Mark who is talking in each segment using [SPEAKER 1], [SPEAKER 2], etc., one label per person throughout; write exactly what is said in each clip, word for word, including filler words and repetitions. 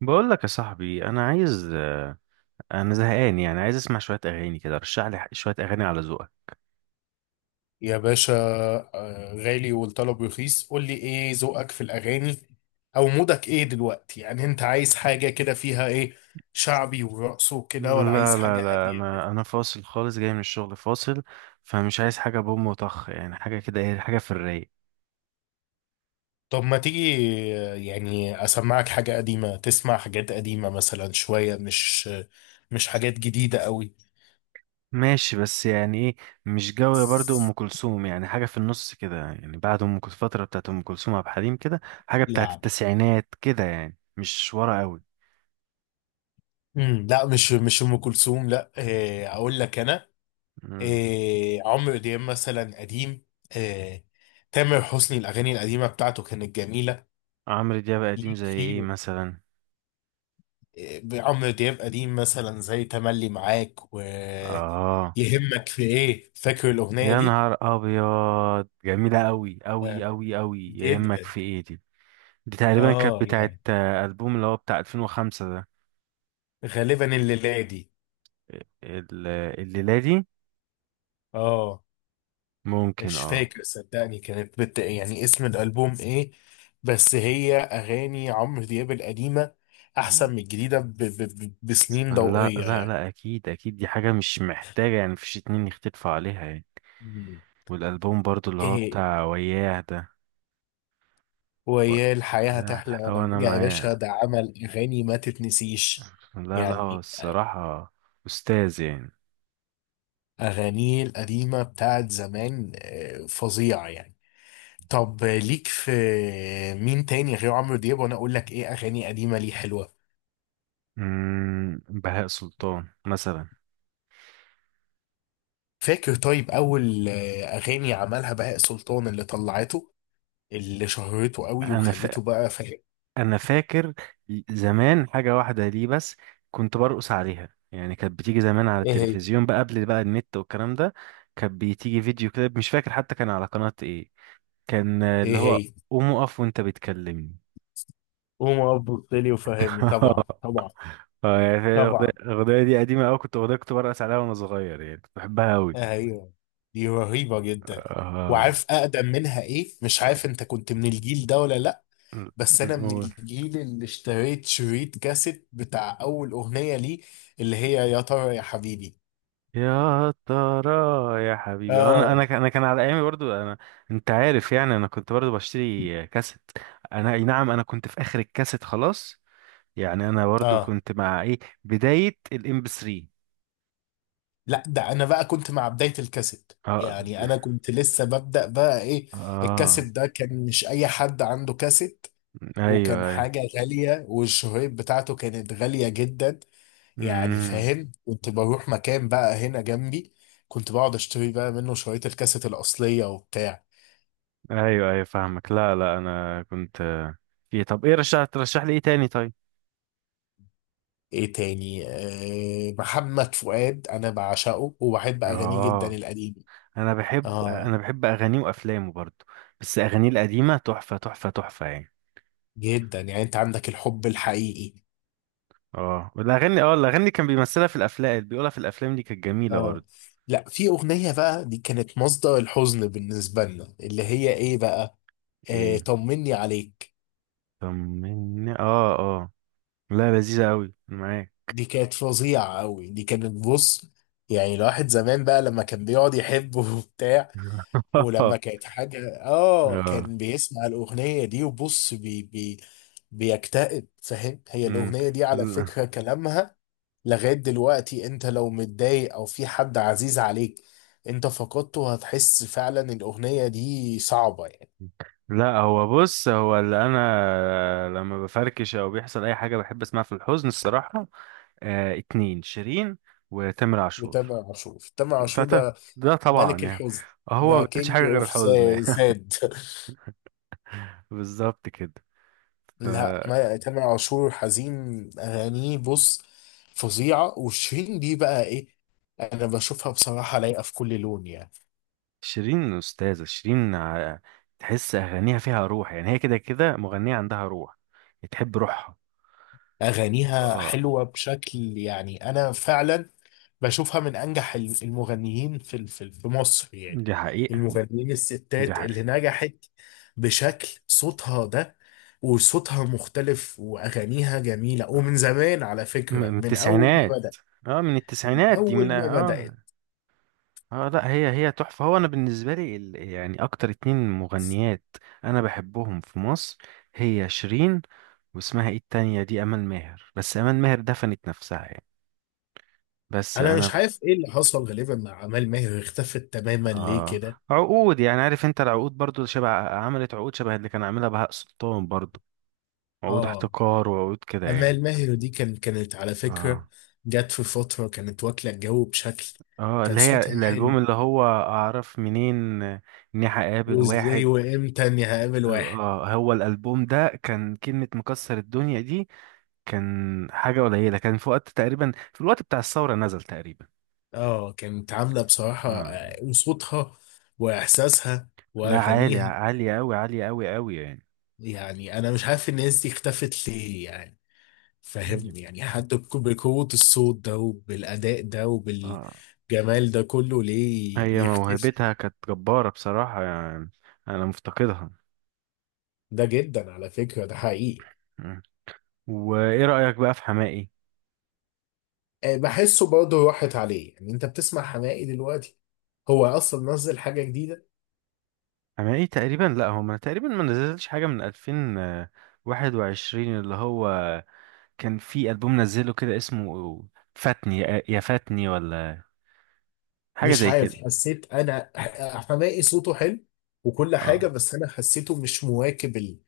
[SPEAKER 1] بقول لك يا صاحبي، انا عايز آه، انا زهقان، يعني عايز اسمع شويه اغاني كده. رشح لي ح- شويه اغاني على ذوقك.
[SPEAKER 2] يا باشا. آه، غالي والطلب رخيص، قول لي ايه ذوقك في الاغاني؟ او مودك ايه دلوقتي؟ يعني انت عايز حاجه كده فيها ايه، شعبي ورقص وكده، ولا عايز
[SPEAKER 1] لا لا
[SPEAKER 2] حاجه
[SPEAKER 1] لا،
[SPEAKER 2] هاديه؟
[SPEAKER 1] انا انا فاصل خالص، جاي من الشغل فاصل، فمش عايز حاجه بوم وطخ يعني، حاجه كده ايه، حاجه في الرايق.
[SPEAKER 2] طب ما تيجي آه، يعني اسمعك حاجه قديمه، تسمع حاجات قديمه مثلا، شويه مش مش حاجات جديده قوي.
[SPEAKER 1] ماشي، بس يعني ايه؟ مش جو برضو ام كلثوم، يعني حاجه في النص كده يعني، بعد ام كلثوم الفتره بتاعت ام كلثوم، عبد الحليم كده، حاجه بتاعت
[SPEAKER 2] لا،
[SPEAKER 1] التسعينات كده، يعني مش ورا قوي.
[SPEAKER 2] امم لا، مش مش ام كلثوم، لا. آه، اقول لك انا
[SPEAKER 1] مم.
[SPEAKER 2] إيه، عمرو دياب مثلا قديم، إيه، تامر حسني الأغاني القديمة بتاعته كانت جميلة.
[SPEAKER 1] عمرو دياب قديم
[SPEAKER 2] ليك
[SPEAKER 1] زي ايه
[SPEAKER 2] فيه
[SPEAKER 1] مثلا؟
[SPEAKER 2] إيه؟ عمرو دياب قديم مثلا زي تملي معاك
[SPEAKER 1] اه،
[SPEAKER 2] ويهمك في إيه، فاكر الأغنية
[SPEAKER 1] يا
[SPEAKER 2] دي؟
[SPEAKER 1] نهار ابيض، جميله قوي قوي
[SPEAKER 2] آه.
[SPEAKER 1] قوي قوي، يهمك
[SPEAKER 2] جدا.
[SPEAKER 1] في ايه دي. دي تقريبا كانت
[SPEAKER 2] آه
[SPEAKER 1] بتاعت
[SPEAKER 2] يعني
[SPEAKER 1] آه، البوم اللي هو بتاع ألفين وخمسة ده.
[SPEAKER 2] غالبا الليلة دي.
[SPEAKER 1] ال- الليله دي،
[SPEAKER 2] آه.
[SPEAKER 1] ممكن
[SPEAKER 2] مش
[SPEAKER 1] اه.
[SPEAKER 2] فاكر صدقني، كانت بت... يعني اسم الألبوم إيه؟ بس هي أغاني عمرو دياب القديمة
[SPEAKER 1] مم.
[SPEAKER 2] أحسن من الجديدة ب... ب... ب- بسنين
[SPEAKER 1] لا لا
[SPEAKER 2] ضوئية.
[SPEAKER 1] لا، اكيد اكيد، دي حاجه مش محتاجه يعني، مفيش اتنين يختلفوا عليها يعني.
[SPEAKER 2] يعني
[SPEAKER 1] والالبوم برضو اللي هو
[SPEAKER 2] ايه؟
[SPEAKER 1] بتاع وياه ده. و-
[SPEAKER 2] ويا الحياة،
[SPEAKER 1] لا،
[SPEAKER 2] هتحلى،
[SPEAKER 1] لو
[SPEAKER 2] وانا
[SPEAKER 1] انا
[SPEAKER 2] يا
[SPEAKER 1] معاه،
[SPEAKER 2] باشا ده عمل اغاني ما تتنسيش.
[SPEAKER 1] لا لا، هو
[SPEAKER 2] يعني
[SPEAKER 1] الصراحه استاذ يعني.
[SPEAKER 2] اغانيه القديمة بتاعت زمان آه، فظيعة يعني. طب ليك في مين تاني غير عمرو دياب وانا اقول لك ايه اغاني قديمة ليه حلوة؟
[SPEAKER 1] أمم، بهاء سلطان مثلا.
[SPEAKER 2] فاكر طيب اول آه، اغاني عملها بهاء سلطان اللي طلعته اللي شهرته قوي
[SPEAKER 1] انا ف...
[SPEAKER 2] وخلته بقى فاهم؟
[SPEAKER 1] انا فاكر زمان حاجه واحده ليه بس، كنت برقص عليها يعني، كانت بتيجي زمان على
[SPEAKER 2] ايه هي؟
[SPEAKER 1] التلفزيون بقى قبل بقى النت والكلام ده. كانت بتيجي فيديو كده، مش فاكر حتى كان على قناه ايه. كان آه،
[SPEAKER 2] ايه
[SPEAKER 1] اللي هو
[SPEAKER 2] هي؟
[SPEAKER 1] قوم اقف وانت بتكلمني.
[SPEAKER 2] قوم ابو لي وفهمني، طبعا طبعا
[SPEAKER 1] اه يعني الأغنية
[SPEAKER 2] طبعا.
[SPEAKER 1] الأغنية دي قديمة أوي، كنت أغنية، كنت برقص عليها وأنا صغير يعني، كنت بحبها أوي.
[SPEAKER 2] ايوه، دي رهيبه جدا. وعارف اقدم منها ايه؟ مش عارف انت كنت من الجيل ده ولا لا، بس انا من
[SPEAKER 1] اه،
[SPEAKER 2] الجيل اللي اشتريت شريط كاسيت بتاع اول اغنيه ليه، اللي هي يا ترى يا حبيبي.
[SPEAKER 1] يا ترى يا حبيبي. انا
[SPEAKER 2] اه
[SPEAKER 1] انا ك- انا كان على ايامي برضو انا. انت عارف يعني، انا كنت برضو بشتري كاسيت. انا اي نعم، انا كنت في اخر الكاسيت خلاص، يعني انا برضو
[SPEAKER 2] اه.
[SPEAKER 1] كنت مع ايه، بداية الام بي ثلاثة.
[SPEAKER 2] لا ده انا بقى كنت مع بدايه الكاسيت،
[SPEAKER 1] اه،
[SPEAKER 2] يعني انا كنت لسه ببدأ بقى ايه.
[SPEAKER 1] اه،
[SPEAKER 2] الكاسيت ده كان مش اي حد عنده كاسيت،
[SPEAKER 1] ايوه
[SPEAKER 2] وكان
[SPEAKER 1] ايوه،
[SPEAKER 2] حاجة غالية، والشهيب بتاعته كانت غالية جدا. يعني
[SPEAKER 1] امم،
[SPEAKER 2] فاهم، كنت بروح مكان بقى هنا جنبي، كنت بقعد اشتري بقى منه شرايط الكاسيت الأصلية وبتاع.
[SPEAKER 1] ايوه ايوه، فاهمك. لا لا انا كنت في. طب ايه، رشح ترشح لي ايه تاني طيب؟
[SPEAKER 2] ايه تاني؟ آه، محمد فؤاد انا بعشقه وبحب اغانيه جدا
[SPEAKER 1] اه،
[SPEAKER 2] القديمة.
[SPEAKER 1] انا بحب
[SPEAKER 2] اه،
[SPEAKER 1] انا بحب اغانيه وافلامه برضو، بس اغانيه القديمة تحفة تحفة تحفة يعني.
[SPEAKER 2] جدا يعني، انت عندك الحب الحقيقي.
[SPEAKER 1] اه، والاغاني، اه الاغاني كان بيمثلها في الافلام، بيقولها في الافلام، دي كانت جميله
[SPEAKER 2] اه.
[SPEAKER 1] برضه.
[SPEAKER 2] لا، في اغنية بقى دي كانت مصدر الحزن بالنسبة لنا، اللي هي ايه بقى، آه،
[SPEAKER 1] ايه؟
[SPEAKER 2] طمني عليك.
[SPEAKER 1] طمني، اه اه، لا، لذيذه قوي معاك.
[SPEAKER 2] دي كانت فظيعة أوي، دي كانت بص، يعني الواحد زمان بقى لما كان بيقعد يحب وبتاع، ولما كانت حاجة اه
[SPEAKER 1] اه،
[SPEAKER 2] كان بيسمع الأغنية دي، وبص بي بي بيكتئب فاهم. هي
[SPEAKER 1] امم،
[SPEAKER 2] الأغنية دي على
[SPEAKER 1] لا.
[SPEAKER 2] فكرة كلامها لغاية دلوقتي، انت لو متضايق او في حد عزيز عليك انت فقدته، هتحس فعلا الأغنية دي صعبة يعني.
[SPEAKER 1] لا، هو بص، هو اللي انا لما بفركش او بيحصل اي حاجه بحب اسمعها في الحزن الصراحه. آه، اتنين: شيرين وتامر عاشور.
[SPEAKER 2] وتامر عاشور تامر
[SPEAKER 1] ده
[SPEAKER 2] عاشور
[SPEAKER 1] ده
[SPEAKER 2] ده
[SPEAKER 1] ده طبعا
[SPEAKER 2] ملك
[SPEAKER 1] يعني،
[SPEAKER 2] الحزن.
[SPEAKER 1] هو
[SPEAKER 2] ده
[SPEAKER 1] ما بيعملش حاجه
[SPEAKER 2] كينج
[SPEAKER 1] غير
[SPEAKER 2] اوف
[SPEAKER 1] الحزن يعني.
[SPEAKER 2] ساد
[SPEAKER 1] بالظبط كده. ف-
[SPEAKER 2] لا ما تامر عاشور حزين اغانيه، بص فظيعه. وشيرين دي بقى ايه، انا بشوفها بصراحه لايقه في كل لون يعني.
[SPEAKER 1] شيرين، أستاذة شيرين، ع- تحس أغانيها فيها روح يعني، هي كده كده مغنية عندها روح، تحب روحها.
[SPEAKER 2] اغانيها
[SPEAKER 1] اه،
[SPEAKER 2] حلوه بشكل، يعني انا فعلا بشوفها من انجح ال- المغنيين في ال- في في مصر يعني.
[SPEAKER 1] دي حقيقة،
[SPEAKER 2] المغنيين
[SPEAKER 1] دي
[SPEAKER 2] الستات اللي
[SPEAKER 1] حقيقة.
[SPEAKER 2] نجحت بشكل صوتها ده. وصوتها مختلف واغانيها جميله، ومن
[SPEAKER 1] آه،
[SPEAKER 2] زمان على
[SPEAKER 1] م-
[SPEAKER 2] فكره،
[SPEAKER 1] من
[SPEAKER 2] من اول ما
[SPEAKER 1] التسعينات.
[SPEAKER 2] بدأ،
[SPEAKER 1] اه، من
[SPEAKER 2] من
[SPEAKER 1] التسعينات دي، من
[SPEAKER 2] اول ما
[SPEAKER 1] اه.
[SPEAKER 2] بدأت.
[SPEAKER 1] اه، آه، لا، هي هي تحفة. هو أنا بالنسبة لي ال... يعني أكتر اتنين مغنيات أنا بحبهم في مصر، هي شيرين، واسمها ايه التانية دي، أمال ماهر. بس أمال ماهر دفنت نفسها يعني. بس
[SPEAKER 2] انا مش
[SPEAKER 1] أنا
[SPEAKER 2] عارف ايه اللي حصل غالبا مع امال ماهر، اختفت تماما ليه
[SPEAKER 1] اه
[SPEAKER 2] كده.
[SPEAKER 1] عقود يعني، عارف انت، العقود برضو شبه، عملت عقود شبه اللي كان عاملها بهاء سلطان برضو، عقود
[SPEAKER 2] اه
[SPEAKER 1] احتكار وعقود كده يعني.
[SPEAKER 2] امال ماهر دي كان كانت على فكره
[SPEAKER 1] اه،
[SPEAKER 2] جت في فتره كانت واكله الجو بشكل،
[SPEAKER 1] اه،
[SPEAKER 2] كان
[SPEAKER 1] اللي هي
[SPEAKER 2] صوتها حلو.
[SPEAKER 1] الالبوم اللي هو اعرف منين اني هقابل
[SPEAKER 2] وازاي
[SPEAKER 1] واحد.
[SPEAKER 2] وامتى اني هقابل
[SPEAKER 1] اه،
[SPEAKER 2] واحد.
[SPEAKER 1] آه، هو الالبوم ده كان كلمة مكسر الدنيا دي، كان حاجة قليلة، كان في وقت تقريبا، في الوقت بتاع الثورة نزل تقريبا.
[SPEAKER 2] اه كانت عامله بصراحه
[SPEAKER 1] اه،
[SPEAKER 2] آه، وصوتها واحساسها
[SPEAKER 1] لا، عالي،
[SPEAKER 2] واغانيها.
[SPEAKER 1] عالية قوي، عالية قوي قوي يعني.
[SPEAKER 2] يعني انا مش عارف الناس دي اختفت ليه يعني،
[SPEAKER 1] مم.
[SPEAKER 2] فاهمني؟ يعني حد بك- بقوه الصوت ده وبالاداء ده وبال
[SPEAKER 1] اه،
[SPEAKER 2] جمال ده كله ليه
[SPEAKER 1] هي موهبتها
[SPEAKER 2] يختفي؟
[SPEAKER 1] كانت جبارة بصراحة يعني، أنا مفتقدها.
[SPEAKER 2] ده جدا على فكرة ده حقيقي.
[SPEAKER 1] مم. وإيه رأيك بقى في حماقي؟
[SPEAKER 2] آه، بحسه برضه راحت عليه، يعني انت بتسمع حماقي دلوقتي؟ هو اصلا نزل حاجة جديدة؟
[SPEAKER 1] حماقي تقريبا لأ، هو ما تقريبا ما نزلش حاجة من ألفين وواحد وعشرين، اللي هو كان في ألبوم نزله كده اسمه فاتني، يا فاتني، ولا حاجة
[SPEAKER 2] مش
[SPEAKER 1] زي كده.
[SPEAKER 2] عارف، حسيت انا ح- حماقي صوته حلو وكل حاجة،
[SPEAKER 1] اه،
[SPEAKER 2] بس انا حسيته مش مواكب ال...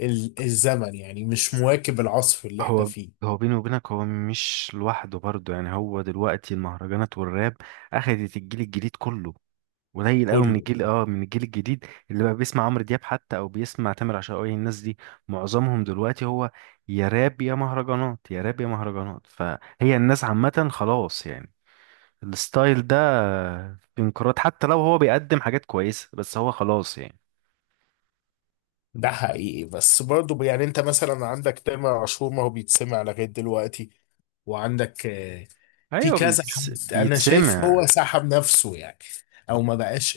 [SPEAKER 2] ال... الزمن، يعني مش مواكب العصر اللي احنا
[SPEAKER 1] هو
[SPEAKER 2] فيه
[SPEAKER 1] هو بيني وبينك، هو مش لوحده برضه يعني. هو دلوقتي المهرجانات والراب أخدت الجيل الجديد كله. قليل قوي من
[SPEAKER 2] كله.
[SPEAKER 1] الجيل، اه من الجيل الجديد اللي بقى بيسمع عمرو دياب حتى او بيسمع تامر عاشور. الناس دي معظمهم دلوقتي هو يا راب يا مهرجانات، يا راب يا مهرجانات، فهي الناس عامة خلاص يعني، الستايل ده في انقراض. حتى لو هو بيقدم حاجات كويسة، بس هو خلاص يعني.
[SPEAKER 2] ده حقيقي، بس برضه يعني انت مثلا عندك تامر عاشور ما هو بيتسمع لغاية دلوقتي. وعندك في
[SPEAKER 1] ايوه،
[SPEAKER 2] كذا
[SPEAKER 1] بيتس...
[SPEAKER 2] حد انا شايف هو
[SPEAKER 1] بيتسمع.
[SPEAKER 2] سحب نفسه يعني، او ما بقاش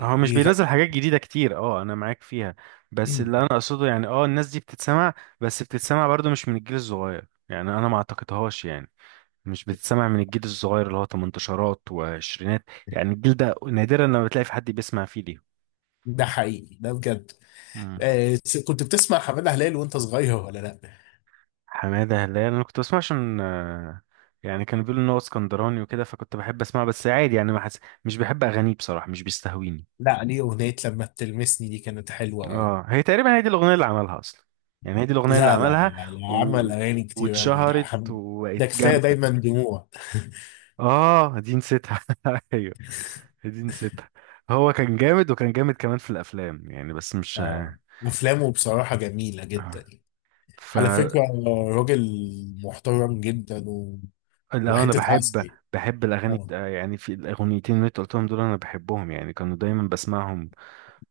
[SPEAKER 1] هو مش
[SPEAKER 2] يغني.
[SPEAKER 1] بينزل حاجات جديدة كتير، اه انا معاك فيها، بس
[SPEAKER 2] مم.
[SPEAKER 1] اللي انا اقصده يعني، اه الناس دي بتتسمع، بس بتتسمع برضو مش من الجيل الصغير يعني، انا ما اعتقدهاش يعني، مش بتتسمع من الجيل الصغير اللي هو تمنتاشرات وعشرينات، يعني الجيل ده نادرا لما بتلاقي في حد بيسمع فيه ليه.
[SPEAKER 2] ده حقيقي ده بجد.
[SPEAKER 1] مم.
[SPEAKER 2] آه كنت بتسمع حماده هلال وانت صغير ولا لا؟
[SPEAKER 1] حمادة هلال انا كنت بسمع عشان آه، يعني كانوا بيقولوا ان هو اسكندراني وكده، فكنت بحب اسمعه بس عادي يعني. ما حس... مش بحب اغانيه بصراحة، مش بيستهويني.
[SPEAKER 2] لا ليه اغنيه لما بتلمسني دي كانت حلوه قوي.
[SPEAKER 1] اه، هي تقريبا هي دي الاغنية اللي عملها اصلا يعني، هي دي الاغنية اللي
[SPEAKER 2] لا لا
[SPEAKER 1] عملها
[SPEAKER 2] لا لا
[SPEAKER 1] و...
[SPEAKER 2] عمل اغاني كتير قوي، لا
[SPEAKER 1] واتشهرت
[SPEAKER 2] حم...
[SPEAKER 1] وبقت
[SPEAKER 2] ده كفايه
[SPEAKER 1] جامدة.
[SPEAKER 2] دايما دموع.
[SPEAKER 1] اه، دي نسيتها ايوه، دي نسيتها. هو كان جامد، وكان جامد كمان في الافلام يعني، بس مش
[SPEAKER 2] آه افلامه بصراحه جميله جدا
[SPEAKER 1] آه.
[SPEAKER 2] يعني. على
[SPEAKER 1] فلو
[SPEAKER 2] فكره، راجل محترم جدا، و...
[SPEAKER 1] انا
[SPEAKER 2] وحته
[SPEAKER 1] بحب
[SPEAKER 2] عسل.
[SPEAKER 1] بحب الاغاني
[SPEAKER 2] آه.
[SPEAKER 1] بتا... يعني في الاغنيتين اللي انت قلتهم دول انا بحبهم يعني، كانوا دايما بسمعهم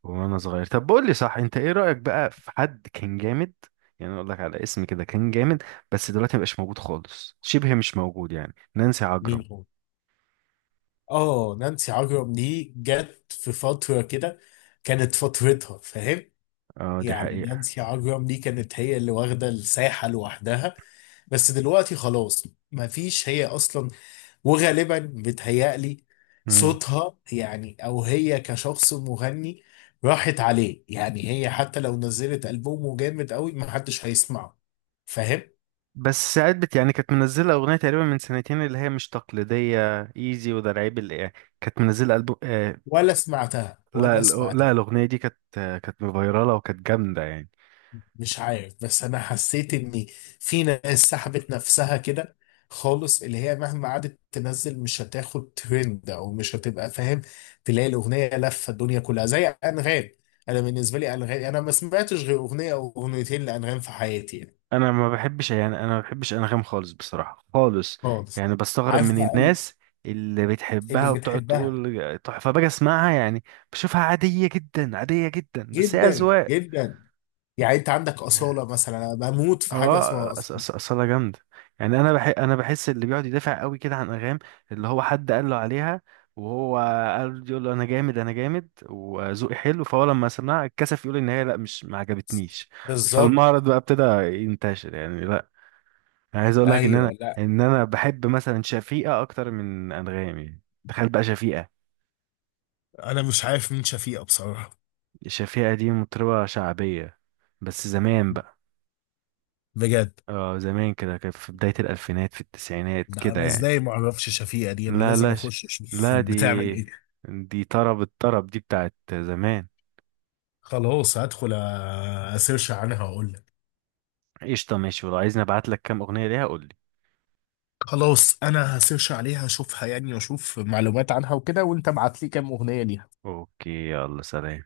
[SPEAKER 1] وانا صغير. طب بقول لي صح، انت ايه رايك بقى في حد كان جامد، يعني اقول لك على اسم كده كان جامد بس دلوقتي مبقاش موجود خالص، شبه مش موجود يعني، نانسي عجرم.
[SPEAKER 2] مين هو؟ اه نانسي عجرم دي جت في فترة كده كانت فترتها فاهم،
[SPEAKER 1] اه، دي
[SPEAKER 2] يعني
[SPEAKER 1] حقيقه.
[SPEAKER 2] نانسي عجرم دي كانت هي اللي واخدة الساحة لوحدها، بس دلوقتي خلاص مفيش هي أصلا. وغالبا بتهيألي
[SPEAKER 1] مم.
[SPEAKER 2] صوتها يعني، أو هي كشخص مغني راحت عليه، يعني هي حتى لو نزلت ألبوم جامد قوي محدش هيسمعه، فاهم؟
[SPEAKER 1] بس ساعات بت يعني، كانت منزله اغنيه تقريبا من سنتين اللي هي مش تقليديه ايزي، وده العيب اللي يعني، كانت منزله البوم آه
[SPEAKER 2] ولا سمعتها
[SPEAKER 1] لا
[SPEAKER 2] ولا سمعتها.
[SPEAKER 1] لا، الاغنيه دي كانت، آه، كانت فايراله وكانت جامده يعني،
[SPEAKER 2] مش عارف بس انا حسيت ان في ناس سحبت نفسها كده خالص، اللي هي مهما قعدت تنزل مش هتاخد ترند او مش هتبقى فاهم. تلاقي الاغنيه لفه الدنيا كلها زي انغام. انا بالنسبه لي انغام انا ما سمعتش غير اغنيه او اغنيتين لانغام في حياتي يعني،
[SPEAKER 1] انا ما بحبش يعني انا ما بحبش انغام خالص بصراحه خالص،
[SPEAKER 2] خالص.
[SPEAKER 1] يعني بستغرب
[SPEAKER 2] عارف
[SPEAKER 1] من
[SPEAKER 2] بقى ال-
[SPEAKER 1] الناس اللي
[SPEAKER 2] اللي
[SPEAKER 1] بتحبها وبتقعد
[SPEAKER 2] بتحبها
[SPEAKER 1] تقول تحفه، باجي اسمعها يعني، بشوفها عاديه جدا، عاديه جدا، بس هي
[SPEAKER 2] جدا
[SPEAKER 1] اذواق.
[SPEAKER 2] جدا؟ يعني انت عندك اصاله مثلا، انا بموت في حاجه
[SPEAKER 1] اه، أص-
[SPEAKER 2] اسمها اصاله.
[SPEAKER 1] أص- اصلها جامده يعني. انا بح انا بحس اللي بيقعد يدافع قوي كده عن انغام، اللي هو حد قال له عليها وهو قال، يقول له انا جامد انا جامد وذوقي حلو، فهو لما سمعها اتكسف يقول ان هي لا، مش ما عجبتنيش.
[SPEAKER 2] بالظبط.
[SPEAKER 1] فالمعرض بقى ابتدى ينتشر يعني. لا، انا عايز اقول لك ان
[SPEAKER 2] ايوه
[SPEAKER 1] انا
[SPEAKER 2] لا،
[SPEAKER 1] ان انا بحب مثلا شفيقة اكتر من انغام يعني. تخيل بقى شفيقة.
[SPEAKER 2] انا مش عارف مين شفيقه بصراحه.
[SPEAKER 1] شفيقة دي مطربة شعبية بس زمان بقى.
[SPEAKER 2] بجد،
[SPEAKER 1] اه، زمان كده، كان في بداية الالفينات، في التسعينات
[SPEAKER 2] ده
[SPEAKER 1] كده
[SPEAKER 2] انا
[SPEAKER 1] يعني.
[SPEAKER 2] ازاي ما اعرفش شفيقة دي، انا
[SPEAKER 1] لا
[SPEAKER 2] لازم
[SPEAKER 1] لا ش...
[SPEAKER 2] اخش اشوف
[SPEAKER 1] لا دي
[SPEAKER 2] بتعمل ايه.
[SPEAKER 1] دي طرب، الطرب دي بتاعت زمان.
[SPEAKER 2] خلاص هدخل أ- اسيرش عنها واقول لك.
[SPEAKER 1] قشطة، ماشي، ولو عايزني ابعت لك كام اغنية ليها قول لي.
[SPEAKER 2] خلاص انا هسيرش عليها اشوفها يعني واشوف معلومات عنها وكده، وانت ابعت لي كام اغنية ليها.
[SPEAKER 1] اوكي، يلا سلام.